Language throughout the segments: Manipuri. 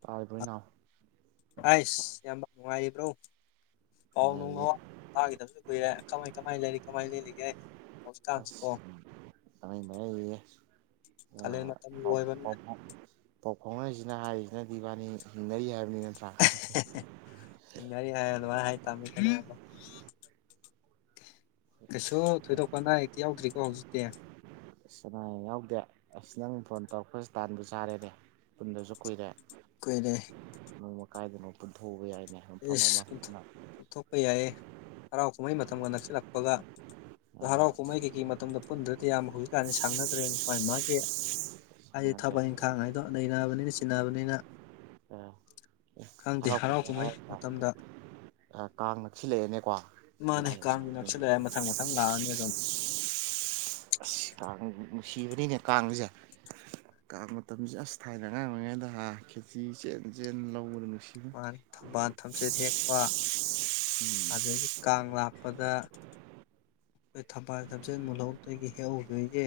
ꯇꯥꯔꯤꯕ ꯏꯅꯥꯎ꯫ ꯑꯩꯁ ꯏꯌꯥꯝꯕ ꯅꯨꯡꯉꯥꯏꯔꯤꯕ꯭ꯔꯣ ꯄꯥꯎ ꯅꯨꯡ ꯅꯨꯡꯉꯥꯏꯔꯤꯌꯦ ꯑꯣ ꯇꯥꯈꯤꯗꯕꯁꯨ ꯀꯨꯏꯔꯦ ꯀꯃꯥꯏ ꯀꯃꯥꯏ ꯂꯩꯔꯤ ꯀꯃꯥꯏ ꯂꯦꯜꯂꯤꯒꯦ꯫ ꯍꯧꯖꯤꯛꯀꯥꯟꯁꯤꯀꯣ ꯑꯁ ꯄꯟꯂꯩ ꯃꯔꯩꯔꯤꯌꯦ꯫ ꯀꯥꯂꯦꯟ ꯑ ꯃꯇꯝ ꯄꯥꯎ ꯂꯣꯏꯕꯅꯤꯅ ꯄꯥꯎ ꯄꯥꯎ ꯐꯥꯎꯅꯔꯤꯁꯤꯅ ꯍꯥꯏꯔꯤꯁꯤꯅꯗꯤ ꯏꯕꯥꯅꯤ ꯍꯤꯡꯅꯔꯤ ꯍꯥꯏꯕꯅꯤ ꯅꯠꯇ꯭ꯔꯥ꯫ ꯏꯪꯅꯔꯤ ꯍꯥꯏ ꯑꯗꯨꯃꯅ ꯍꯥꯏ ꯇꯃꯦ [unintelligible] ꯀꯩꯁꯨ ꯊꯣꯏꯗꯣꯛꯄ ꯑꯅꯥ ꯑꯌꯦꯛꯇꯤ ꯌꯥꯎꯗ꯭ꯔꯤꯀꯣ ꯍꯧꯖꯤꯛꯇꯤ꯫ ꯑꯁ ꯑꯅꯥꯥ ꯑꯌꯦꯛ ꯌꯥꯎꯗꯦ ꯑꯁ ꯅꯪ ꯐꯣꯟ ꯇꯧꯔꯛꯄꯁꯨ ꯇꯥꯟꯕꯨ ꯆꯥꯔꯦꯅꯦ꯫ ꯄꯨꯟꯗꯁꯨ ꯀꯨꯏꯔꯦ꯫ ꯀꯨꯏꯔꯦ꯫ ꯅꯣꯡꯃ ꯀꯥꯏꯗꯅꯣ ꯄꯨꯟꯊꯣꯛꯎꯧꯕ ꯌꯥꯏ꯫ ꯑꯦꯁ ꯄꯨꯟꯊꯣꯛ ꯄꯨꯊꯣꯛꯄ ꯌꯥꯏꯌꯦ ꯍꯔꯥꯎ ꯀꯨꯝꯍꯩ ꯃꯇꯝꯒ ꯅꯛꯁꯤꯜꯂꯛꯄꯒ꯫ ꯍꯔꯥꯎ ꯑꯥ ꯀꯨꯝꯍꯩ ꯀꯩꯀꯩ ꯃꯇꯝꯗ ꯄꯨꯟꯗ꯭ꯔꯗꯤ ꯏꯌꯥꯝꯕ ꯍꯧꯖꯤꯛ ꯀꯥꯟꯗꯤ ꯁꯪꯅꯗ꯭ꯔꯦꯅꯦ ꯃꯥꯥꯏ ꯃꯥꯒꯤ꯫ ꯍꯥꯏꯗꯤ ꯁꯪꯅꯗ꯭ꯔꯦ ꯊꯕꯛ ꯏꯪꯈꯥꯡ ꯍꯥꯏꯗꯣ ꯅꯩꯅꯕꯅꯤꯅ ꯆꯤꯟꯅꯕꯅꯤꯅ꯫ ꯑꯥ ꯈꯪꯗꯦ ꯍꯔꯥꯎ ꯀꯨꯝꯍꯩ ꯃꯇꯝꯗ꯫ ꯀꯥꯡ ꯅꯛꯁꯤꯜꯂꯛꯑꯦꯅꯦꯀꯣ ꯃꯥꯅꯦ ꯖꯨꯂꯥꯏ ꯀꯥꯡꯁꯨ ꯅꯛꯁꯤꯂꯛꯑꯦ ꯃꯊꯪ ꯃꯊꯪ ꯂꯥꯛꯑꯅꯤ ꯑꯗꯨꯝ [inaudible] ꯑꯁ ꯀꯥꯡ ꯅꯨꯡꯁꯤꯕꯅꯤꯅꯦ ꯀꯥꯡꯁꯦ꯫ ꯀꯥꯡ ꯃꯇꯝꯁꯤ ꯑꯁ ꯊꯥꯏꯅ ꯑꯉꯥꯡ ꯑꯣꯏꯔꯤꯉꯩꯗ ꯍꯥ ꯈꯦꯆꯤ ꯆꯦꯟ ꯆꯦꯟ ꯂꯧꯕꯗ ꯅꯨꯡꯁꯤ ꯃꯥꯅꯦ ꯊꯝꯕꯥꯜ ꯊꯝꯆꯠ ꯍꯦꯛꯄ ꯎꯝ ꯑꯗꯨꯗꯒꯤ ꯀꯥꯡ ꯂꯥꯞ ꯄꯗ ꯑꯩꯈꯣꯏ ꯊꯝꯕꯥꯜ ꯊꯝꯆꯦꯜ ꯃꯨꯜꯍꯧꯗꯣꯏꯒꯤ ꯍꯦꯛꯍꯧꯗꯣꯏꯒꯤ꯫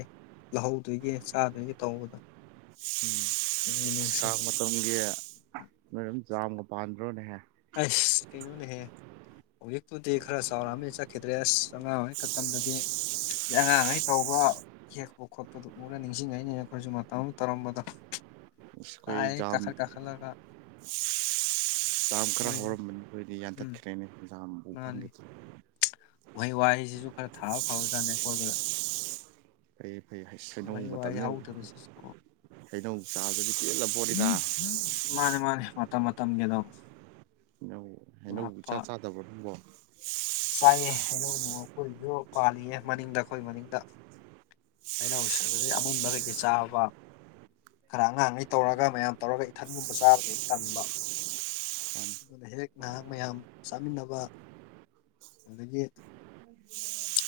ꯂꯧꯍꯧꯗꯣꯏꯒꯤ ꯆꯥꯗꯣꯏꯒꯤ ꯇꯧꯕꯗꯣ꯫ ꯅꯨꯡꯕꯨ ꯅꯨꯡꯁꯤ ꯀꯥꯡ ꯃꯇꯝꯒꯤ ꯅꯣꯏ ꯔꯣꯝ ꯆꯥꯝꯒ ꯄꯥꯟꯗ꯭ꯔꯣꯅꯦꯍꯦ꯫ ꯍꯩꯁ ꯀꯩꯅꯣꯅꯦꯍꯦ꯫ ꯍꯧꯖꯤꯛꯄꯨꯗꯤ ꯈꯔ ꯆꯥꯎꯔꯛꯑꯃꯤ ꯆꯠꯈꯤꯗ꯭ꯔꯦ ꯑꯁ ꯑꯉꯥꯡ ꯑꯣꯏꯔꯤ ꯈꯇꯝꯗꯗꯤ꯫ ꯑꯉꯥꯡꯉꯩ ꯇꯧꯕ ꯍꯦꯛꯄ ꯈꯣꯠꯄꯗꯣ꯫ ꯎꯔ ꯅꯤꯡꯁꯤꯡꯉꯛꯏꯅꯤꯅꯦ ꯑꯩꯈꯣꯏꯁꯨ ꯃꯇꯝ ꯑꯃ ꯇꯧꯔꯝꯕꯗꯣ ꯑꯩꯈꯣꯏ ꯀꯗꯥꯏ ꯖꯥꯝ ꯀꯥꯈꯠ ꯀꯥꯈꯠꯂꯒ꯫ ꯖꯥꯝ ꯈꯔ ꯑꯣꯏꯔꯦ ꯍꯧꯔꯝꯕꯅꯤ ꯑꯩꯈꯣꯏꯗꯤ ꯎꯝ ꯌꯥꯟꯊꯠꯈ꯭ꯔꯦꯅꯦꯖꯥꯝ ꯃꯥꯅꯤ꯫ ꯎꯍꯩ ꯋꯥꯍꯩꯁꯤꯁꯨ ꯈꯔ ꯊꯥꯕ ꯐꯕꯖꯥꯠꯅꯤ ꯑꯀꯣꯏꯕꯗ꯫ [unintelligible] ꯐꯩ ꯐꯩ ꯍꯩꯁ ꯍꯩꯅꯧ ꯎꯍꯩ ꯋꯥꯍꯩ ꯃꯇꯝꯅꯤꯅ ꯍꯧꯗꯕꯁꯤꯁꯨ ꯍꯩꯅꯧ ꯆꯥꯕꯗꯗꯤ ꯄꯦꯜꯂꯕꯣꯠꯅꯤꯗ꯫ ꯃꯥꯅꯦ ꯃꯥꯅꯦ ꯃꯇꯝ ꯃꯇꯝꯒꯤ ꯑꯗꯨꯝ ꯍꯩꯅꯧ ꯍꯩꯅꯧꯕꯨ ꯏꯆꯥ ꯆꯥꯗꯕ꯭ꯔꯣ ꯅꯪꯕꯨ꯫ ꯆꯥꯏꯑꯦ ꯍꯩꯅꯧ ꯑꯩꯈꯣꯏꯁꯨ ꯄꯥꯜꯂꯤꯌꯦ ꯃꯅꯤꯡꯗ ꯑꯩꯈꯣꯏ ꯃꯅꯤꯡꯗ꯫ ꯍꯩꯅꯧ ꯑꯗꯨꯗꯩ ꯑꯃꯨꯟꯕ ꯂꯩꯇꯦ ꯆꯥꯕ꯫ ꯈꯔ ꯑꯉꯥꯡꯈꯩ ꯇꯧꯔꯒ ꯃꯌꯥꯝ ꯇꯧꯔꯒ ꯏꯊꯟꯒꯨꯝꯕ ꯆꯥꯕꯃꯨꯛ ꯇꯟꯕ꯫ [unintelligible] ꯑꯗꯨꯅ ꯍꯦꯛ ꯅꯍꯥꯛ ꯃꯌꯥꯝ ꯆꯥꯃꯤꯟꯅꯕ꯫ ꯑꯗꯨꯗꯒꯤ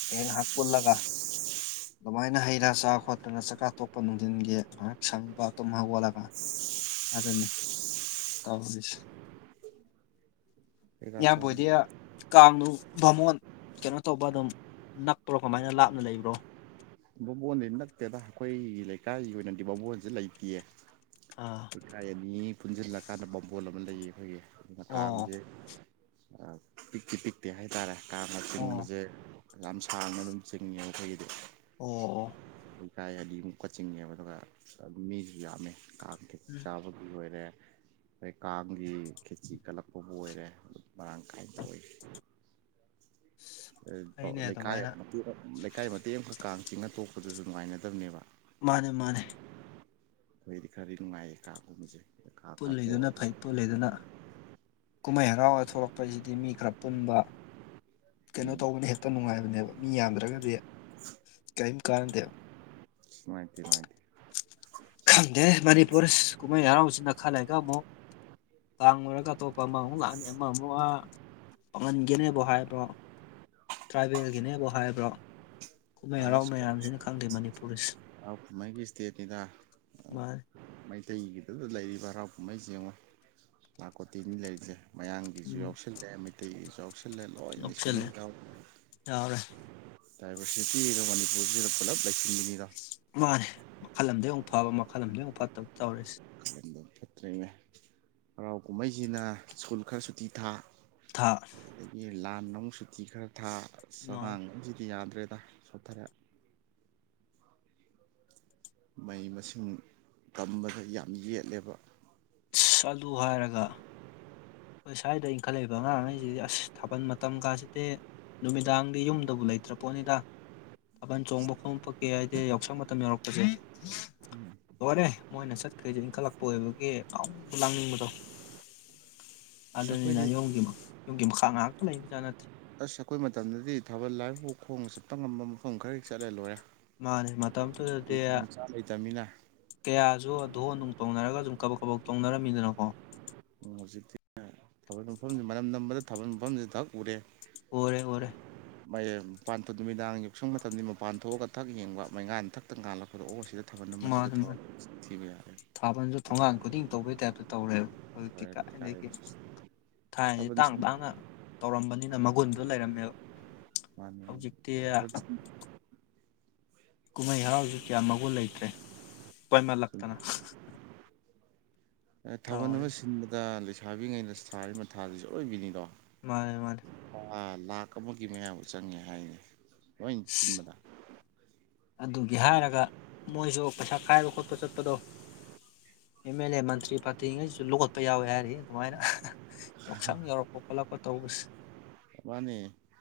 ꯍꯦꯛꯉꯥꯍꯥꯛ ꯄꯨꯜꯂꯒ꯫ [inaudible] ꯑꯗꯨꯃꯥꯏꯅ ꯍꯩ ꯔꯥ ꯆꯥ ꯈꯣꯠꯇꯅ ꯆꯥꯛꯀ ꯇꯣꯛꯄ ꯅꯨꯡꯊꯤꯟꯒꯤ ꯉꯥꯏꯍꯥꯛ ꯁꯪꯕ ꯇꯨꯝ ꯍꯧꯒꯜꯂꯒ꯫ ꯑꯗꯨꯅꯤ ꯇꯧꯖꯤꯁꯦ꯫ ꯍꯩꯔꯥ ꯏꯌꯥꯝꯕ ꯆꯥꯕꯗꯤ ꯍꯣꯏꯗꯤ ꯀꯥꯡꯅꯨ ꯕꯥꯃꯣꯟ ꯀꯩꯅꯣ ꯇꯧꯕ ꯑꯗꯨꯝ ꯅꯛꯄ꯭ꯔꯣ ꯀꯃꯥꯏꯅ ꯂꯥꯞꯅ ꯂꯩꯕ꯭ꯔꯣ꯫ ꯕꯥꯕꯣꯟ ꯅꯠꯇꯦꯗ ꯑꯈꯣꯏꯒꯤ ꯂꯩꯀꯥꯏꯒꯤ ꯑꯣꯏꯅꯗꯤ ꯕꯕꯣꯟꯁꯦ ꯂꯩꯇꯤꯌꯦ꯫ ꯑꯥ꯫ ꯂꯩꯀꯥꯏ ꯑꯅꯤ ꯄꯨꯟꯁꯤꯜꯂꯀꯥꯟꯗ ꯕꯥꯕꯣꯟ ꯑꯃ ꯂꯩꯌꯦ ꯑꯈꯣꯏꯒꯤ ꯑꯣ ꯃꯇꯥꯝꯁꯦ ꯄꯤꯛꯇꯤ ꯄꯤꯛꯇꯦ ꯍꯥꯏꯇꯥꯔꯦ ꯀꯥꯡꯒ ꯑꯣ ꯆꯤꯡꯕꯁꯦ ꯌꯥꯝ ꯁꯥꯡꯅ ꯑꯗꯨꯝ ꯆꯤꯡꯉꯦ ꯑꯈꯣꯏꯒꯤꯗꯤ꯫ ꯑꯣ ꯑꯣ꯫ ꯂꯩꯀꯥꯏ ꯑꯗꯤꯃꯨꯛ ꯀ ꯆꯤꯡꯉꯦꯕ ꯑꯗꯨꯒ ꯃꯤꯁꯨ ꯌꯥꯝꯃꯦ ꯀꯥꯡꯒꯤ꯫ [unintelligible] ꯆꯥꯕꯒꯤ ꯑꯣꯏꯔꯦ꯫ ꯑꯗꯩ ꯀꯥꯡꯒꯤ ꯈꯦꯠꯆꯤ ꯀꯠꯂꯛꯄꯕꯨ ꯑꯣꯏꯔꯦ ꯃꯔꯥꯡ ꯀꯥꯏꯅ ꯇꯧꯋꯤ꯫ ꯐꯩꯅꯦ ꯂꯩꯀꯥꯏ ꯑꯗꯨꯃꯥꯏꯅ ꯃꯇꯨꯅ ꯂꯩꯀꯥꯏ ꯃꯇꯦꯛ ꯑꯃꯈꯛ ꯀꯥꯡ ꯆꯤꯡꯉ ꯇꯣꯛꯄꯗꯨꯁꯨ ꯅꯨꯡꯉꯥꯏꯅꯗꯕꯅꯦꯕ꯫ ꯃꯥꯅꯦ ꯃꯥꯅꯤ꯫ ꯑꯈꯣꯏꯗꯤ ꯈꯔꯗꯤ ꯅꯨꯡꯉꯥꯏꯌꯦ ꯀꯥꯡꯒꯨꯝꯕꯁꯦ ꯀꯥ ꯀꯥꯇꯣꯛ ꯄꯨꯜꯂꯤꯗꯨꯅ ꯐꯩ ꯄꯨꯜꯂꯤꯗꯨꯅ ꯀꯨꯝꯍꯩ ꯍꯔꯥꯎꯒ ꯊꯣꯛꯂꯛꯄꯁꯤꯗꯤ ꯃꯤ ꯈꯔ ꯄꯨꯟꯕ ꯀꯩꯅꯣ ꯎꯝ ꯇꯧꯕꯅ ꯍꯦꯛꯇ ꯅꯨꯡꯉꯥꯏꯕꯅꯦꯕ ꯃꯤ ꯌꯥꯝꯗ꯭ꯔꯒꯗꯤ ꯀꯔꯤꯝ ꯀꯥꯟꯅꯗꯦꯕ꯫ ꯅꯨꯡꯉꯥꯏꯇꯦ ꯅꯨꯡꯉꯥꯏꯇꯦ꯫ ꯈꯪꯗꯦ ꯃꯅꯤꯄꯨꯔꯁ ꯀꯨꯝꯍꯩ ꯍꯔꯥꯎꯁꯤꯅ ꯈꯥ ꯂꯩꯒ ꯑꯃꯨꯛ ꯀꯥꯡ ꯂꯣꯏꯔꯒ ꯑꯇꯣꯞꯄ ꯑꯃ ꯑꯃꯨꯛ ꯂꯥꯛꯑꯅꯤ ꯑꯃ ꯑꯃꯨꯛ ꯑ ꯄꯪꯒꯟꯒꯤꯅꯦꯕꯨ ꯍꯥꯏꯕ꯭ꯔꯣ ꯇ꯭ꯔꯥꯏꯕꯦꯜꯒꯤꯅꯦꯕꯨ ꯍꯥꯏꯕ꯭ꯔꯣ ꯀꯨꯝꯍꯩ ꯍꯔꯥꯎ ꯑꯁ ꯃꯌꯥꯝꯁꯤꯅ ꯈꯪꯗꯦ ꯃꯅꯤꯄꯨꯔꯁꯦ ꯍꯔꯥꯎ ꯀꯨꯃꯩꯒꯤ ꯏꯁꯇꯦꯠꯅꯤꯗ ꯃꯥ ꯃꯩꯇꯩꯒꯤꯗꯗ ꯂꯩꯔꯤꯕ ꯍꯔꯥꯎ ꯀꯨꯝꯍꯩꯁꯦ ꯌꯦꯡꯉꯣ ꯂꯥꯛ ꯀꯣꯇꯤꯅꯤ ꯂꯩꯔꯤꯁꯦ꯫ ꯃꯌꯥꯡꯒꯤꯁꯨ ꯎꯝ ꯌꯥꯎꯁꯜꯂꯦ ꯃꯩꯇꯩꯒꯤꯁꯨ ꯌꯥꯎꯁꯜꯂꯦ ꯂꯣꯏ ꯌꯥꯎꯁꯜꯂꯦ ꯁꯨꯨꯅꯕꯥ ꯌꯥꯎ ꯌꯥꯎꯔꯦ꯫ ꯅꯨꯄꯤꯁꯨ ꯃꯅꯤꯄꯨꯔꯁꯤꯗ ꯄꯨꯂꯞ ꯂꯩꯁꯤꯟꯕꯤꯅꯤꯗꯣ꯫ ꯃꯥꯅꯦ ꯃꯈꯜ ꯑꯝꯗ ꯑꯃꯨꯛ ꯐꯕ ꯃꯈꯜ ꯑꯝꯗ ꯑꯃꯨꯛ ꯐꯠꯇꯕ ꯇꯧꯔꯤꯁꯦ꯫ [unintelligible] ꯐꯠꯇ꯭ꯔꯤꯅꯦ ꯍꯔꯥꯎ ꯀꯨꯝꯍꯩꯁꯤꯅ ꯁ꯭ꯀꯨꯜ ꯈꯔ ꯁꯨꯇꯤ ꯊꯥ꯫ ꯊꯥ ꯑꯗꯒꯤ ꯂꯥꯟ ꯑꯃꯨꯛ ꯁꯨꯇꯤ ꯈꯔ ꯊꯥ ꯃꯥꯅꯦ ꯑꯉꯥꯡꯒꯩꯁꯤꯗꯤ ꯌꯥꯗ꯭ꯔꯦꯗ ꯁꯣꯠꯊꯔꯦ꯫ ꯃꯍꯩ ꯃꯁꯤꯡ ꯇꯝꯕꯗ ꯌꯥꯝ ꯌꯦꯠꯂꯦꯕ ꯑꯗꯨ ꯍꯥꯏꯔꯒ ꯑꯈꯣꯏ ꯁ꯭ꯋꯥꯏꯗ ꯏꯟꯈꯠꯂꯛꯏꯕ ꯑꯉꯥꯡ ꯉꯩꯁꯤꯗꯤ ꯑꯁ ꯊꯥꯕꯜ ꯃꯇꯝ ꯀꯥꯁꯤꯗꯤ ꯅꯨꯃꯤꯗꯥꯡꯗꯤ ꯌꯨꯝꯗꯕꯨ ꯂꯩꯇ꯭ꯔ ꯄꯣꯠꯅꯤꯗ ꯊꯥꯕꯜ ꯆꯣꯡꯕ [unintelligible] ꯌꯥꯎꯁꯪ ꯃꯇꯝ ꯌꯥꯎꯔꯛꯄꯁꯦ ꯂꯣꯏꯔꯦ ꯃꯣꯏꯅ ꯆꯠꯈ꯭ꯔꯤꯗꯤ ꯏꯟꯈꯠꯂꯛꯄ ꯑꯣꯏꯕꯒꯤ ꯉꯥꯎꯅꯤꯡꯕ ꯂꯥꯡꯅꯤꯡꯕꯗꯣ ꯑꯁ ꯑꯗꯨꯅꯤꯗ ꯑꯩꯈꯣꯏꯗꯤ ꯌꯨꯝꯒꯤ ꯌꯨꯝꯒꯤ ꯃꯈꯥ ꯉꯥꯏꯍꯥꯛꯇ ꯂꯩꯕꯖꯥꯠ ꯅꯠꯇꯦ꯫ ꯑꯁ ꯑꯈꯣꯏ ꯃꯇꯝꯗꯗꯤ ꯊꯥꯕꯜ ꯂꯥꯏꯄꯨ ꯈꯣꯡꯅ ꯆꯠꯄ ꯉꯝꯕ ꯃꯐꯝ ꯈꯔ ꯆꯠꯂꯦ ꯂꯣꯏꯔꯦ꯫ ꯃꯥꯅꯤ ꯃꯇꯝꯗꯨꯗꯗꯤ ꯃꯆꯥ ꯂꯩꯇꯕꯅꯤꯅ ꯀꯌꯥꯁꯨ ꯙꯣꯟ ꯅꯨꯡ ꯇꯧꯅꯔꯒ ꯑꯗꯨꯝ ꯀꯕꯛ ꯀꯕꯛ ꯇꯧꯅꯔꯝꯃꯤꯗꯅꯀꯣ꯫ ꯍꯧꯖꯤꯛꯇꯤ ꯊꯥꯕꯜ ꯃꯐꯝꯁꯤ ꯃꯅꯝ ꯅꯝꯕꯗ ꯊꯥꯕꯜ ꯃꯐꯝꯁꯤ ꯊꯛ ꯎꯔꯦ꯫ ꯎꯔꯦ ꯎꯔꯦ꯫ ꯃꯩꯁꯦ ꯃꯄꯥꯟ ꯅꯨꯃꯤꯗꯥꯡ ꯌꯥꯎꯁꯪ ꯃꯇꯝꯗꯤ ꯃꯄꯥꯟ ꯊꯣꯛꯑꯒ ꯊꯛ ꯌꯦꯡꯕ ꯃꯩꯉꯥꯟꯗ ꯊꯛꯊꯛ ꯉꯥꯜꯂꯛꯄꯗꯣ ꯑꯣ ꯑꯁꯤꯗ ꯊꯥꯕꯟ ꯑꯃ ꯁꯤꯗ ꯊꯕꯟ [unintelligible] ꯊꯤꯕ ꯌꯥꯔꯦ ꯊꯥꯕꯟꯖꯨ ꯊꯣꯡꯒꯥꯟ ꯈꯨꯗꯤꯡ ꯇꯧꯕꯩ ꯇꯥꯏꯞꯇ ꯇꯧꯔꯦꯞ ꯍꯧꯖꯤꯛꯇꯤ ꯂꯣꯏꯔꯦ ꯀꯥꯏꯗꯒꯤ ꯂꯩꯀꯥꯏꯁꯨ [unintelligible] ꯊꯥꯏꯅꯏ ꯇꯥꯡ ꯊꯥꯕꯜꯁꯤꯟ ꯇꯥꯡꯅ ꯇꯧꯔꯝꯕꯅꯤꯅ ꯃꯒꯨꯟꯗꯣ ꯂꯩꯔꯝꯃꯦ ꯃꯥꯅꯦ [unintelligible] ꯊꯕꯛ [unintelligible] ꯀꯨꯝꯍꯩ ꯍꯔꯥꯎꯁꯨ ꯀꯌꯥ ꯃꯒꯨꯟ ꯂꯩꯇ꯭ꯔꯦ ꯇꯣꯏꯃꯜꯂꯛꯇꯅ ꯑꯦ ꯊꯥꯕꯜ ꯇꯧꯔꯦ ꯑꯃ ꯁꯤꯟꯕꯗ ꯂꯩꯁꯥꯕꯤꯉꯩꯅ ꯁꯥꯔꯤ ꯃꯊꯥꯖꯤꯁꯨ ꯑꯔꯣꯏꯕꯤꯅꯤꯗꯣ ꯃꯥꯅꯦ ꯃꯥꯅꯦ [unintelligible] ꯄꯥ ꯂꯥꯛ ꯑꯃꯒꯤ ꯃꯌꯥꯕꯨ ꯆꯪꯉꯦ ꯍꯥꯏꯅꯦ ꯂꯣꯏ ꯆꯤꯟꯕꯗ ꯑꯗꯨꯒꯤ ꯍꯥꯏꯔꯒ ꯃꯣꯏꯁꯨ ꯄꯩꯁꯥ ꯈꯥꯏꯕ ꯈꯣꯠꯄ ꯆꯠꯄꯗꯣ ꯑꯦꯝ ꯑꯦꯜ ꯑꯦ ꯃꯟꯇ꯭ꯔꯤ ꯐꯥꯠꯇꯤꯉꯩꯁꯨ ꯂꯣꯠꯄ ꯌꯥꯎꯋꯦ ꯍꯥꯏꯔꯤ ꯑꯗꯨꯃꯥꯏꯅ [unintelligible] ꯌꯥꯎꯁꯪ ꯌꯧꯔꯛꯄ ꯈꯣꯠꯂꯛꯄ ꯇꯧꯕꯁꯦ [unintelligible] ꯃꯥꯅꯦ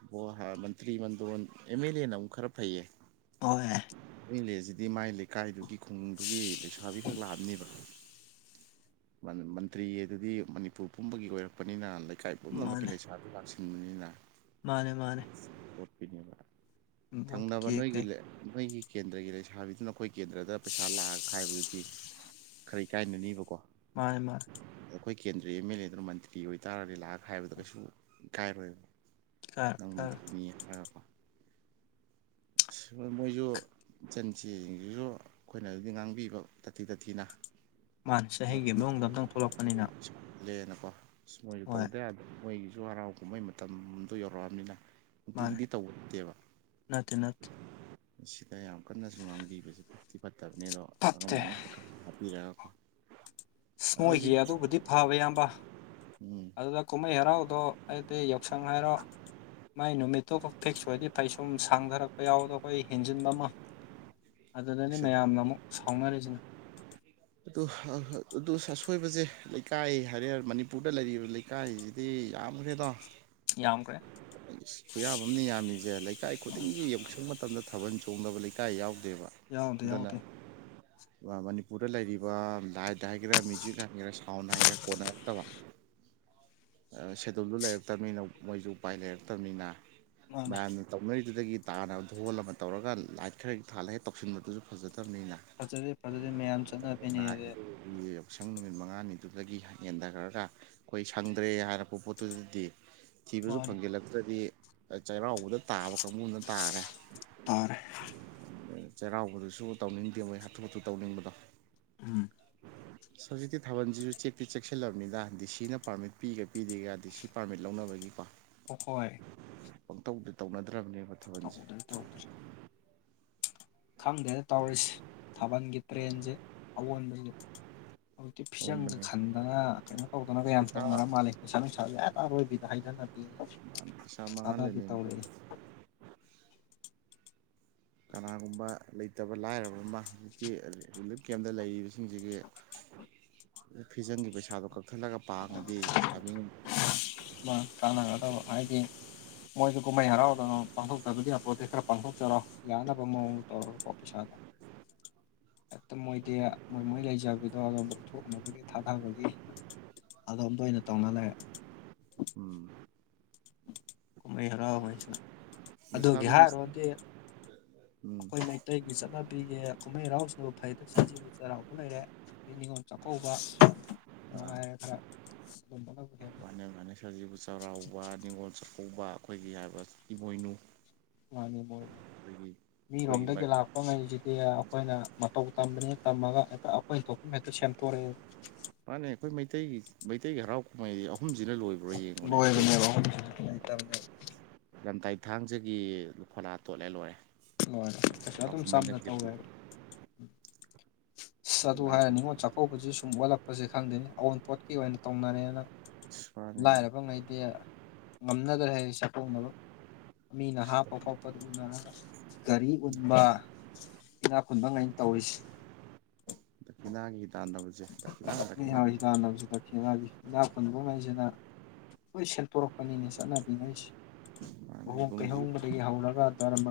ꯕꯣ ꯍꯥ ꯃꯟꯇ꯭ꯔꯤ ꯃꯟꯗꯣꯟ ꯑꯦꯝ ꯑꯦꯜ ꯂꯦꯅ ꯃꯨꯛ ꯈꯔ ꯐꯩꯌꯦ ꯍꯣꯏ ꯃꯤꯂꯦꯁꯤꯗꯤ ꯃꯥꯏ ꯂꯩꯀꯥꯏꯗꯨꯒꯤ ꯈꯨꯡꯒꯪꯗꯨꯒꯤ ꯂꯩꯁꯥꯕꯤꯈꯛ ꯂꯥꯛꯑꯝꯅꯤꯕ ꯃꯟ ꯃꯟꯇ꯭ꯔꯤ ꯑꯗꯨꯗꯤ ꯃꯅꯤꯄꯨꯔ ꯄꯨꯝꯕꯒꯤ ꯑꯣꯏꯔꯛꯄꯅꯤꯅ ꯂꯩꯀꯥꯏ ꯄꯨꯝꯅꯃꯛꯀꯤ ꯃꯥꯅꯦ ꯂꯩꯁꯥꯞ ꯂꯥꯛꯁꯤꯟꯕꯅꯤꯅ ꯃꯥꯅꯦ ꯃꯥꯅꯦ [unintelligible] ꯊꯪꯅꯕ ꯚꯣꯠꯀꯤ ꯅꯣꯏꯒꯤ ꯀꯩ ꯂꯦ ꯅꯣꯏꯒꯤ ꯀꯦꯟꯗ꯭ꯔꯒꯤ ꯂꯩꯁꯥꯕꯤꯗꯨꯅ ꯑꯈꯣꯏ ꯀꯦꯟꯗ꯭ꯔꯗ ꯄꯩꯁꯥ ꯂꯥꯛꯑ ꯈꯥꯏꯕꯗꯨꯗꯤ ꯈꯔ ꯏꯀꯥꯏꯅꯅꯤꯕꯀꯣ ꯃꯥꯅꯦ ꯃꯥ ꯈꯣꯏ ꯀꯦꯟꯗ꯭ꯔꯩ ꯑꯦꯝ ꯑꯦꯜ ꯂꯦꯗꯨꯅ ꯃꯟꯇ꯭ꯔꯤ ꯑꯣꯏꯇꯥꯔꯗꯤ ꯂꯥꯛꯑ ꯈꯥꯏꯕꯗ ꯀꯩꯁꯨ ꯏꯀꯥꯏꯔꯣꯏ ꯀꯥꯔ ꯅꯪꯃꯟ ꯀꯥꯔ [unintelligible] ꯃꯤ [unintelligible] ꯃꯣꯏꯖꯨ ꯏꯆꯟ ꯏꯆꯦꯁꯤꯡꯁꯤꯁꯨ ꯑꯈꯣꯏꯅꯗꯤ ꯉꯥꯡꯕꯤꯕ ꯇꯊꯤ ꯇꯊꯤꯅ ꯃꯥꯅꯦ ꯆꯍꯤꯒꯤ ꯃꯅꯨꯡꯗ ꯑꯝꯇꯪ ꯊꯣꯛꯂꯛꯄꯅꯤꯅ [unintelligible] ꯂꯦꯅꯀꯣ [unintelligible] ꯃꯣꯏꯖꯨ ꯍꯣꯏ ꯇꯧꯗ ꯌꯥꯗ ꯃꯣꯏꯒꯤꯁꯨ ꯍꯔꯥꯎ ꯀꯨꯝꯍꯩ ꯃꯇꯝꯗꯨ ꯌꯧꯔꯛꯑꯝꯅꯤꯅ ꯃꯥꯅꯦ ꯅꯨꯛꯇꯤꯒꯤꯗꯤ ꯇꯧꯕ ꯇꯦꯕ ꯅꯠꯇꯦ ꯅꯠꯇꯦ [unintelligible] ꯁꯤꯗ ꯌꯥꯝ ꯀꯟꯅꯁꯨ ꯉꯥꯡꯕꯤꯕꯖꯦ ꯐꯠꯇꯤ ꯐꯠꯇꯕꯅꯤ ꯑꯗꯣ ꯑꯉꯝ ꯐꯠꯇꯦ ꯑꯉꯝ [unintelligible] [unintelligible] ꯍꯥꯄꯤꯔꯒꯀꯣ [unintelligible] [unintelligible] ꯃꯣꯏꯒꯤ ꯑꯗꯨꯕꯨꯗꯤ ꯐꯥꯕ ꯏꯌꯥꯝꯕ ꯎꯝ ꯑꯗꯨꯗ ꯀꯨꯝꯍꯩ ꯍꯔꯥꯎꯗꯣ ꯑꯩꯗꯤ ꯌꯥꯎꯁꯪ ꯍꯥꯏꯔꯣ ꯃꯥꯏ ꯅꯨꯃꯤꯠꯇꯣ [unintelligible] ꯐꯤꯛꯁ ꯑꯣꯏꯔꯗꯤ ꯐꯩ ꯁꯨꯝ ꯁꯥꯡꯙꯥꯔꯛꯄ ꯌꯥꯎꯕꯗꯣ ꯑꯈꯣꯏ ꯍꯦꯟꯖꯤꯟꯕ ꯑꯃ ꯑꯗꯨꯗꯅꯤ ꯃꯌꯥꯝꯅ ꯑꯃꯨꯛ ꯁꯥꯎꯅꯔꯤꯁꯤꯅ ꯑꯗꯨ ꯍꯥ ꯍꯛ ꯑꯗꯨ ꯁ ꯑꯁꯣꯏꯕꯁꯦ ꯂꯩꯀꯥꯏ ꯍꯥꯏꯔꯦ ꯃꯅꯤꯄꯨꯔꯗ ꯂꯩꯔꯤꯕ ꯂꯩ ꯀꯥꯏꯖꯤꯗꯤ ꯌꯥꯝꯈ꯭ꯔꯦꯗ ꯌꯥꯝꯈ꯭ꯔꯦ ꯏꯁ ꯈꯨꯌꯥꯝ ꯑꯝꯅꯤ ꯌꯥꯝꯃꯤꯖꯦ ꯂꯩꯀꯥꯏ ꯈꯨꯗꯤꯡꯒꯤ ꯌꯧꯁꯪ ꯃꯇꯝꯗ ꯊꯥꯕꯜ ꯆꯣꯡꯗꯕ ꯂꯩꯀꯥꯏ ꯌꯥꯎꯗꯦꯕ ꯌꯥꯎꯗꯦ ꯑꯗꯨꯅ ꯌꯥꯎꯗꯦ ꯏꯃꯥ ꯃꯅꯤꯄꯨꯠ ꯗ ꯂꯩꯔꯤꯕ ꯂꯥꯏꯠ ꯍꯥꯏꯒꯦꯔꯥ ꯃ꯭ꯌꯨꯖꯤꯛ ꯍꯥꯏꯒꯦꯔꯥ ꯁꯥꯎꯟ ꯍꯥꯏꯒꯦ ꯀꯣꯟꯅꯔꯛꯇꯕ [unintelligible] ꯑꯥ ꯁꯦꯗꯨꯜꯗꯨ ꯂꯩꯔꯛꯇꯝꯅꯤꯅ ꯃꯣꯏꯖꯨ ꯎꯄꯥꯏ ꯂꯩꯔꯛꯇꯝꯅꯤꯅ [unintelligible] ꯃꯥꯅꯦ ꯃꯌꯥꯝꯅ ꯇꯧꯅꯔꯤꯗꯨꯗꯒꯤ ꯇꯥꯅ ꯙꯣꯜ ꯑꯃ ꯇꯧꯔꯒ ꯂꯥꯏꯠ ꯈꯔ ꯊꯥꯜꯂꯒ ꯍꯦꯛ ꯇꯧꯁꯤꯟꯕꯗꯨꯖꯨ ꯐꯖꯗꯝꯅꯤꯅ ꯐꯖꯔꯦ ꯐꯖꯗꯦ ꯃꯌꯥꯝꯁꯤ [unintelligible] ꯅꯍꯥꯟꯒꯤ [unintelligible] ꯌꯥꯎꯁꯪ ꯅꯨꯃꯤꯠ ꯃꯉꯥꯅꯤꯗꯨꯗꯒꯤ ꯍ ꯍꯦꯟꯗꯒ꯭ꯔꯒ ꯑꯈꯣꯏ ꯁꯪꯗ꯭ꯔꯦ ꯍꯥꯏꯔꯛꯄ ꯄꯣꯠꯇꯨꯗꯗꯤ ꯊꯤꯕꯖꯨ ꯃꯥꯅꯤ ꯐꯪꯖꯤꯜꯂꯛꯇ꯭ꯔꯗꯤ ꯑ ꯆꯩꯔꯥꯎꯕꯗ ꯇꯥꯕ ꯀꯥꯡꯕꯨꯅ ꯇꯥꯔꯦ ꯇꯥꯔꯦ꯫ ꯆꯩꯔꯥꯎꯕꯗꯨꯁꯨ ꯇꯧꯅꯤꯡꯗꯦ ꯃꯣꯏ ꯍꯥꯊꯨ ꯍꯥꯊꯨ ꯇꯧꯅꯤꯡꯕꯗꯣ__ ꯎꯝ꯫ ꯍꯧꯖꯤꯛꯇꯤ ꯊꯥꯕꯜꯁꯤꯁꯨ ꯆꯦꯛꯇꯤ ꯆꯦꯛꯁꯤꯜꯂꯕꯅꯤꯅ ꯗꯤ ꯁꯤꯅ ꯄꯥꯔꯃꯤꯠ ꯄꯤꯒ ꯄꯤꯗꯦꯒ ꯗꯤ ꯁꯤ ꯄꯥꯔꯃꯤꯠ ꯂꯧꯅꯕꯒꯤꯀꯣ꯫ ꯄꯣꯛꯍꯣꯏ ꯄꯛꯇꯧꯗꯤ ꯇꯧꯅꯗ꯭ꯔꯕꯅꯦꯕ ꯊꯥꯕꯜꯁꯦ꯫ ꯇꯧꯗ꯭ꯔꯦ ꯈꯪꯗꯦꯅ ꯇꯧꯔꯤꯁꯤ ꯊꯥꯕꯜꯒꯤ ꯇ꯭ꯔꯦꯟꯁꯦ ꯑꯑꯣꯟꯕꯅꯤ꯫ ꯍꯥꯏꯗꯤ ꯐꯤꯖꯪꯒ ꯑꯑꯣꯟꯕꯅꯦ ꯈꯟꯗꯅ ꯀꯩꯅꯣ ꯇꯧꯗꯅꯒ ꯌꯥꯝ ꯄꯩꯁꯥ ꯇꯧꯅꯔ ꯃꯥꯜꯂꯦ꯫ ꯄꯩꯁꯥ ꯅꯨꯡꯁꯥꯁꯦ ꯍꯦꯛꯇ ꯑꯔꯣꯏꯕꯤꯗ ꯍꯩꯗꯅꯕꯤ꯫ ꯄꯩꯁꯥ ꯃꯥꯡꯍꯜꯂꯤꯃꯤ__ ꯀꯅꯥꯒꯨꯝꯕ ꯂꯩꯇꯕ ꯂꯥꯏꯔꯕ ꯑꯃ ꯍꯧꯖꯤꯛꯀꯤ ꯔꯤꯂꯤꯞ ꯀꯦꯝꯗ ꯂꯩꯔꯤꯕꯁꯤꯡꯁꯤꯒꯤ꯫ [inaudible] ꯐꯤꯖꯪꯒꯤ ꯄꯩꯁꯥꯗꯣ ꯀꯛꯊꯠꯂꯒ ꯄꯥꯡꯉꯗꯤ ꯂꯩꯁꯥꯕꯤꯡ ꯃꯥꯟꯅꯦ ꯀꯅꯒꯗ ꯍꯥꯏꯗꯤ꯫ ꯃꯣꯏꯁꯨ ꯀꯨꯝꯍꯩ ꯍꯔꯥꯎꯗꯅꯣ ꯄꯥꯡꯊꯣꯛꯇꯕꯗꯤ ꯌꯥꯄꯣꯟꯇꯦ ꯈꯔ ꯄꯥꯡꯊꯣꯛꯆꯔꯣ꯫ ꯌꯥꯅꯕ ꯃꯑꯣꯡꯗ ꯇꯧꯔꯣꯀꯣ ꯄꯩꯁꯥꯗꯣ ꯍꯦꯛꯇ ꯃꯣꯏꯗꯤ ꯃꯣꯏ ꯃꯣꯏ ꯂꯩꯖꯕ__ ꯑꯗꯣ ꯑꯗꯣꯝꯗ ꯊꯣꯛ ꯃꯣꯛꯀꯤ ꯊꯥꯗꯕꯒꯤ ꯑꯗꯣꯝꯗ ꯑꯣꯏꯅ ꯇꯧꯅ ꯂꯩꯔꯦ꯫ ꯎꯝ ꯀꯨꯝꯃꯩ ꯍꯔꯥꯎ ꯍꯣꯏꯁꯤꯅ ꯑꯗꯨꯒꯤ ꯂꯩꯁꯥꯕꯤ ꯍꯥꯏꯔꯨꯔꯗꯤ ꯎꯝ ꯑꯈꯣꯏ ꯃꯩ ꯇꯩꯒꯤ ꯆꯠꯅꯕꯤꯒꯤ ꯀꯨꯝꯍꯩ ꯍꯔꯥꯎꯁꯤꯅꯕꯨ ꯐꯩꯗꯕ ꯁꯤꯖꯤꯕꯨ ꯆꯩꯔꯥꯎꯕ ꯂꯩꯔꯦ꯫ ꯑꯗꯩ ꯅꯤꯉꯣꯜ ꯆꯥꯛꯀꯧꯕ ꯑꯥ ꯃꯉꯥꯏꯔꯒ ꯑꯗꯨꯝꯕꯅꯕꯨ ꯍꯦꯟꯅ꯫ ꯒꯥꯅꯦꯁꯥꯖꯤꯕꯨ ꯆꯩꯔꯥꯎꯔꯕ ꯅꯤꯉꯣꯜ ꯆꯥꯛꯀꯧꯕ ꯑꯈꯣꯏꯒꯤ ꯍꯥꯏꯕ ꯏꯃꯣꯏꯅꯨ꯫ ꯃꯥꯅꯤ ꯃꯣꯏ ꯑꯩꯈꯣꯏꯒꯤ ꯑꯩꯈꯣꯏꯒꯤ ꯃꯤꯔꯣꯝꯗꯒꯤ ꯃꯔꯤꯁꯦ ꯂꯥꯛꯄ ꯉꯩꯁꯤꯗꯤ ꯑꯈꯣꯏꯅ ꯃꯇꯧ ꯇꯝꯕꯅꯤ꯫ ꯇꯝꯃꯒ ꯍꯦꯛꯇ ꯑꯈꯣꯏꯟ ꯊꯣꯛꯄ ꯍꯦꯛꯇ ꯁꯦꯝꯇꯣꯔꯛꯑꯦ꯫ ꯃꯥꯅꯦ ꯑꯈꯣꯏ ꯃꯩꯇꯩꯒꯤ ꯃꯩꯇꯩꯒꯤ ꯍꯔꯥꯎ ꯀꯨꯝꯍꯩꯗꯤ ꯑꯍꯨꯝꯁꯤꯅ ꯂꯣꯏꯕ__ ꯂꯣꯕꯅꯦꯕ ꯑꯍꯨꯝꯁꯤꯅ ꯂꯩꯇꯕꯅꯦ ꯂꯝꯇꯥꯏ ꯊꯥꯡꯖꯒꯤ ꯐꯣꯂꯥ ꯇꯣꯠꯂꯦ ꯂꯣꯏꯔꯦ ꯍꯣꯏ ꯀꯩꯁꯨ ꯍꯔꯥꯎ ꯑꯗꯨꯝ ꯀꯨꯝꯍꯩ ꯆꯝꯅ ꯅꯠꯇꯦ ꯇꯧꯋꯦꯕ ꯑꯗꯨ ꯂꯥꯏ ꯍꯥꯏꯔ ꯅꯤꯉꯣꯜ ꯆꯥꯛ ꯑꯧꯕꯁꯨ ꯁꯨꯝ ꯑꯣꯜꯂꯛꯄꯁꯦ ꯈꯪꯗꯦꯅꯦ ꯑꯋꯨꯟꯄꯣꯠꯀꯤ ꯑꯣꯏꯅ ꯇꯧꯅꯔꯦꯅ ꯃꯥꯅꯦ ꯂꯥꯏꯔꯕ ꯉꯩꯗꯤ ꯉꯝꯅꯗ꯭ꯔꯦ ꯍꯩ ꯆꯥꯛꯀꯧꯅꯕ ꯃꯤꯅ ꯍꯥꯞꯄ ꯐꯣꯞꯄꯗꯨ ꯎꯅꯔꯒ ꯒꯥꯔꯤ ꯎꯟꯕ ꯏꯅꯥ ꯈꯨꯨꯟꯕ ꯉꯩꯅ ꯇꯧꯔꯤꯁꯦ ꯗꯈꯤꯅꯥꯒꯤ ꯇꯥꯟꯕꯝꯁꯦ ꯗꯈꯤꯅꯥ ꯗꯈꯤꯅꯥ [unintelligible] ꯂꯩꯕꯥꯒꯤ ꯏꯅꯥ ꯈꯨꯨꯟꯕꯉꯩꯁꯤꯅ ꯂꯣꯏ ꯁꯦꯟꯇꯣꯔꯛꯄꯅꯤꯅꯦ ꯆꯠꯅꯕꯤꯉꯩꯁꯦ ꯃꯥꯅ ꯂꯨꯍꯣꯡ ꯏꯕꯨꯡꯁꯤ ꯄꯩꯍꯣꯡꯕꯗꯒꯤ ꯍꯧꯔꯒ ꯗ꯭ꯔꯝ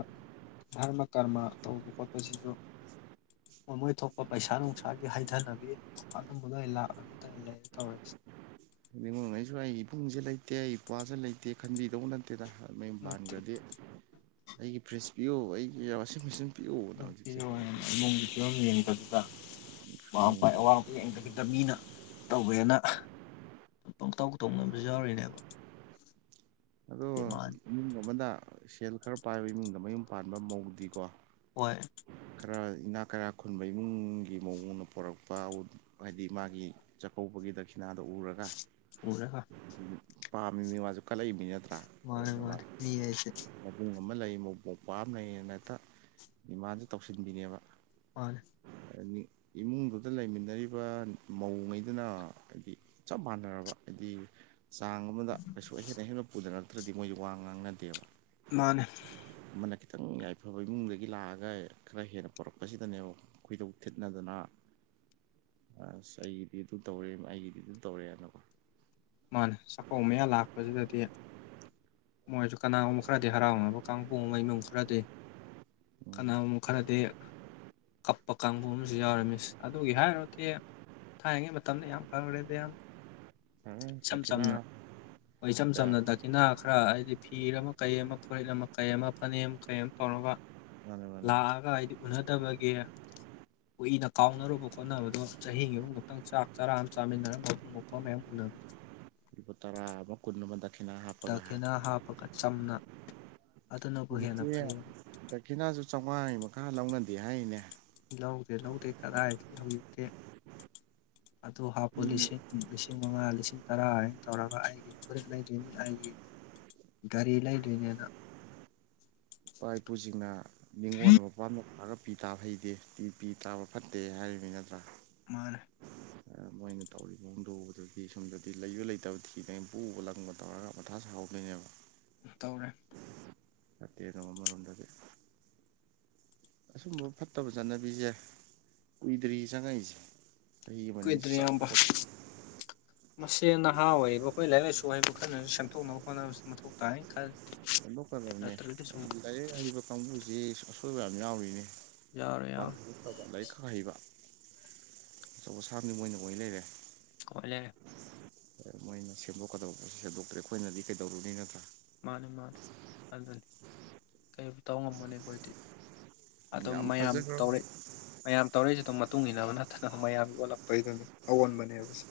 ꯙ꯭ꯔꯃ ꯀ꯭ꯔꯃ ꯇꯧꯕ ꯈꯣꯠꯄꯁꯤꯁꯨ ꯃꯣꯏ ꯃꯣꯏ ꯊꯣꯛꯄ ꯄꯩꯁꯥ ꯅꯨꯡꯁꯥꯒꯤ ꯍꯩꯊꯅꯕꯤ ꯑꯗꯨꯝꯕꯗꯣ ꯂꯥꯛ ꯃꯇꯨꯡ ꯏꯂꯦ ꯇꯧꯔꯤꯁꯦ ꯅꯤꯡꯉꯣꯒꯩꯁꯨ ꯑꯩ ꯏꯕꯨꯡꯁꯦ ꯂꯩꯇꯦ ꯑꯩ ꯏꯄ꯭ꯋꯥꯁꯦ ꯂꯩꯇꯦ ꯈꯟꯕꯤꯗꯧ ꯅꯠꯇꯦꯅ ꯃꯌꯨꯝ ꯄꯥꯟꯈꯒꯔꯗꯤ ꯑꯩꯒꯤ ꯐ꯭ꯔꯤꯖ ꯄꯤꯌꯨ ꯑꯩꯒꯤ ꯋꯥꯁꯤꯡ ꯃꯦꯆꯤꯟ ꯄꯤꯌꯨꯅ ꯍꯧꯖꯤꯛꯁꯦ ꯅꯨꯄꯤꯑꯣꯏꯅ ꯏꯃꯨꯡꯒꯤ ꯐꯤꯕꯝ ꯌꯦꯡꯕꯕꯤꯗ ꯃꯥꯄꯥꯏ ꯌꯦꯡꯗ꯭ꯔꯦ ꯑꯋꯥ ꯌꯦꯡꯗꯕꯤꯗ ꯃꯤꯅ ꯇꯧꯋꯦꯅ ꯄꯪꯇꯧ ꯇꯧꯅꯕꯁꯨ ꯌꯥꯎꯔꯤꯅꯦꯕ ꯑꯗꯣ ꯗꯤꯃꯥꯟ ꯏꯃꯨꯡ ꯑꯃꯅ ꯁꯦꯜ ꯈꯔ ꯄꯥꯏꯕ ꯏꯃꯨꯡꯗ ꯃꯌꯨꯝ ꯄꯥꯟꯕ ꯃꯧꯗꯤꯀꯣ ꯍꯣꯏ ꯈꯔ ꯏꯅꯥꯛ ꯀꯩꯔꯛ ꯈꯨꯟꯕ ꯏꯃꯨꯡꯒꯤ ꯃꯧꯅ ꯄꯣꯔꯛꯄ ꯑꯎꯟ ꯍꯥꯏꯗꯤ ꯃꯥꯒꯤ ꯆꯥꯛꯀꯧꯕꯒꯤ ꯗꯈꯤꯅꯥꯗꯣ ꯎꯔꯨꯔꯒ ꯎꯔꯒ ꯄꯥꯝꯃꯤ ꯃꯤ ꯃꯥꯖꯨ ꯀꯜꯂꯛꯏꯃꯤ ꯅꯠꯇ ꯃꯥꯅꯦ ꯑꯗꯨꯗ ꯃꯥꯅꯦ ꯃꯥꯅ ꯃꯤ ꯍꯥꯏꯁꯦ ꯃ ꯑꯃ ꯂꯩ ꯃꯧꯃꯧꯄꯨꯋꯥ ꯑꯃ ꯂꯩꯌꯦꯅ ꯍꯦꯛꯇ ꯗꯤꯃꯥꯟꯖꯦ ꯇꯧꯁꯤꯟꯕꯤꯅꯦꯕ ꯃꯅꯦ ꯏꯃꯨꯡꯗꯨꯗ ꯂꯩꯃꯤꯟꯅꯔꯤꯕ ꯃꯧꯉꯩꯗꯨꯅ ꯍꯥꯏꯗꯤ ꯆꯥꯞ ꯃꯥꯟꯅꯔꯕ ꯍꯥꯏꯗꯤ ꯆꯥꯡ ꯑꯃꯗ ꯀꯩꯁꯨ ꯑꯍꯦꯟ ꯑꯍꯦꯟꯕ ꯄꯨꯅꯔꯛꯇ꯭ꯔꯗꯤ ꯃꯣꯏꯖꯨ ꯋꯥ ꯉꯥꯡꯅꯗꯦꯕ ꯃꯥꯅꯦ ꯑꯃꯅ ꯈꯤꯇꯪ ꯌꯥꯏꯐꯕ ꯏꯃꯨꯡꯗꯒꯤ ꯂꯥꯛꯑꯒ ꯈꯔ ꯍꯦꯟꯅ ꯄꯣꯔꯛꯄꯖꯤꯗꯅꯦꯕ ꯈꯣꯏꯗꯧ ꯊꯤꯠꯅꯗꯅ ꯑꯁ ꯑꯩꯒꯤꯗꯤ ꯑꯗꯨ ꯇꯧꯔꯦ ꯑꯩꯒꯤꯗꯤ ꯑꯗꯨ ꯇꯧꯔꯦꯅꯀꯣ ꯃꯥꯅꯦ ꯆꯥꯀꯧ ꯃꯌꯥ ꯂꯥꯛ ꯁꯤꯗꯗꯤ ꯃꯣꯏꯖꯨ ꯀꯅꯥꯒꯨꯝꯕ ꯈꯔꯗꯤ ꯍꯔꯥꯎꯅꯕ ꯀꯥꯡꯕꯨ ꯑꯃ ꯏꯃꯨꯡ ꯈꯔꯗꯤ ꯎꯝ ꯀꯅꯥꯒꯨꯝꯕ ꯈꯔꯗꯤ ꯀꯥꯞꯄ ꯀꯥꯡꯕꯨ ꯑꯃꯖꯨ ꯌꯥꯎꯔꯝꯃꯤꯁ ꯑꯗꯨꯒꯤ ꯍꯥꯏꯔꯨꯔꯗꯤ ꯊꯥꯏꯅꯉꯩ ꯃꯇꯝꯗ ꯌꯥꯝ ꯐꯈ꯭ꯔꯦꯗ ꯏꯌꯥꯝ ꯐꯔꯦ ꯏꯆꯥꯝ ꯗꯈꯤꯅꯥ ꯆꯥꯝꯅ ꯍꯣꯏ ꯏꯆꯥꯝ ꯀꯌꯥ ꯆꯥꯝꯅ ꯗꯛ ꯗꯈꯤꯅꯥ ꯈꯔ ꯍꯥꯏꯗꯤ ꯐꯤꯔ ꯑꯃ ꯀꯩ ꯑꯃ ꯐꯨꯔꯤꯠ ꯑꯃ ꯀꯩ ꯑꯃ ꯐꯅꯦꯛ ꯑꯃ ꯀꯩ ꯑꯃ ꯇꯧꯔꯒ ꯃꯥꯅꯦ ꯃꯥꯅꯦ ꯂꯥꯛꯑꯒ ꯑꯩꯗꯤ ꯎꯅꯗꯕꯒꯤ ꯀꯨꯏꯅ ꯀꯥꯎꯅꯔꯨꯕ ꯈꯣꯠꯅꯔꯨꯕꯗꯣ ꯆꯍꯤ ꯑꯃꯒꯤ ꯃꯅꯨꯡꯗ ꯑꯃꯨꯛꯇꯪ ꯆꯥꯛ ꯆꯔꯥ ꯑꯃ ꯆꯥꯃꯤꯟꯅꯔꯒ ꯃꯕꯨꯡ ꯃꯧꯄꯨꯋꯥ ꯃꯌꯥꯝ ꯎꯅꯕꯗꯣ ꯂꯨꯄꯥ ꯇꯔꯥ ꯑꯃ ꯀꯨꯟ ꯑꯃ ꯗꯛꯈꯤꯅ ꯍꯥꯞ ꯗꯈꯤꯅꯥ ꯍꯥꯞꯄꯒ ꯆꯥꯝꯅ ꯍꯧꯖꯤꯛꯇꯤ ꯗꯈꯤꯅꯥꯖꯨ ꯆꯧꯉꯥꯒꯤ ꯃꯈꯥ ꯂꯧꯅꯗꯦ ꯍꯥꯏꯔꯤꯅꯦ ꯂꯧꯗꯦ ꯂꯧꯗꯦ ꯀꯗꯥꯏꯗꯒꯤ ꯍꯧꯖꯤꯛꯇꯤ ꯑꯗꯨ ꯍꯥꯞꯄꯨ ꯃꯤ ꯂꯤꯁꯤꯡ ꯂꯤꯁꯤꯡ ꯃꯉꯥ ꯂꯤꯁꯤꯡ ꯇꯔꯥ ꯍꯥꯏꯅ ꯇꯧꯔꯒ ꯑꯩꯒꯤ ꯐꯨꯔꯤꯠ ꯂꯩꯗꯣꯏꯅꯤ ꯑꯩꯒꯤ ꯒꯥꯔꯤ ꯂꯩꯗꯣꯏꯅꯦꯅ ꯏꯄꯥ ꯏꯄꯨꯖꯤꯡꯅ ꯅꯤꯡꯉꯣꯟꯅ ꯃꯄꯥꯝꯗ ꯂꯛꯑꯒ ꯄꯤ ꯇꯍꯩꯗꯦ ꯄꯤ ꯄꯤ ꯇꯥꯕ ꯐꯠꯇꯦ ꯍꯥꯏꯔꯤꯃꯤ ꯅꯠꯇ꯭ꯔꯥ ꯃꯥꯅꯦ ꯃꯣꯏꯅ ꯇꯧꯔꯤꯕ ꯃꯑꯣꯡꯗꯣ ꯎꯕꯗꯗꯤ ꯁꯣꯝꯗꯗꯤ ꯂꯩꯕ ꯂꯩꯇꯕ ꯊꯤꯗꯉꯩ ꯄꯨꯕ ꯂꯪꯕ ꯇꯧꯔꯒ ꯃꯊꯥ ꯁꯥꯍꯧꯗꯣꯏꯅꯦꯕ ꯇꯧꯔꯦ ꯑꯗꯨꯒ ꯑꯃꯔꯣꯝꯗꯗꯤ ꯑꯁꯨꯝꯕ ꯐꯠꯇꯕ ꯆꯠꯅꯕꯤꯖꯦ ꯀꯨꯏꯗ꯭ꯔꯤ ꯆꯪꯉꯛꯏꯖꯦ ꯀꯨꯏꯗ꯭ꯔꯤꯏꯌꯥꯝꯕ ꯃꯁꯦ ꯅꯍꯥ ꯑꯣꯏꯔꯤꯕ ꯑꯈꯣꯏ ꯂꯥꯏꯔꯤꯛ ꯂꯥꯏꯁꯨ ꯍꯩꯕ ꯈꯔꯅꯁꯨ ꯁꯦꯝꯗꯣꯛꯅꯕ ꯍꯣꯠꯅꯕꯁꯦ ꯃꯊꯧ ꯇꯥꯏ ꯈꯔ ꯁꯦꯝꯗꯣꯛꯀꯗꯕꯅꯦ ꯂꯥꯏꯔꯤꯛ ꯍꯩꯕ ꯀꯥꯡꯕꯨꯖꯤ ꯑꯁꯣꯏꯕ ꯌꯥꯝ ꯌꯥꯎꯔꯤꯅꯦ [unintelligible] ꯌꯥꯔꯣꯏ ꯑꯐ ꯌꯥꯔꯣꯏ ꯂꯥꯏꯔꯤꯛ ꯈꯛ ꯍꯩꯕ ꯑꯆꯧ ꯑꯁꯥꯡꯗꯤ ꯃꯣꯏꯅ ꯑꯣꯏ ꯂꯩꯔꯦ ꯀꯣꯜꯂꯦ ꯃꯣꯏꯅ ꯁꯦꯝꯗꯣꯛꯀꯗꯧꯕꯗꯣ ꯁꯦꯝꯗꯣꯛꯇ꯭ꯔꯦ ꯑꯈꯣꯏꯅꯗꯤ ꯀꯩꯗꯧꯔꯨꯅꯤ ꯅꯠꯇ꯭ꯔꯥ ꯃꯥꯅꯤ ꯃꯥꯅꯤ ꯑꯗꯨꯅꯤ ꯀꯩꯕꯨ ꯇꯧ ꯉꯝꯃꯨꯅꯤ ꯑꯈꯣꯏꯗꯤ ꯑꯗꯨꯝ ꯌꯥꯝ ꯃꯌꯥꯝ ꯐꯖꯈ꯭ꯔꯕ ꯇꯧꯔꯦ ꯃꯌꯥꯝ ꯇꯧꯔꯛꯏꯁꯤꯗꯨ ꯃꯇꯨꯡ ꯏꯟꯅꯕ ꯅꯠꯇꯅ ꯃꯌꯥꯝ ꯑꯣꯜꯂꯛꯄꯩꯗꯨꯅꯤ ꯑꯑꯣꯟꯕꯅꯦꯕꯁꯦ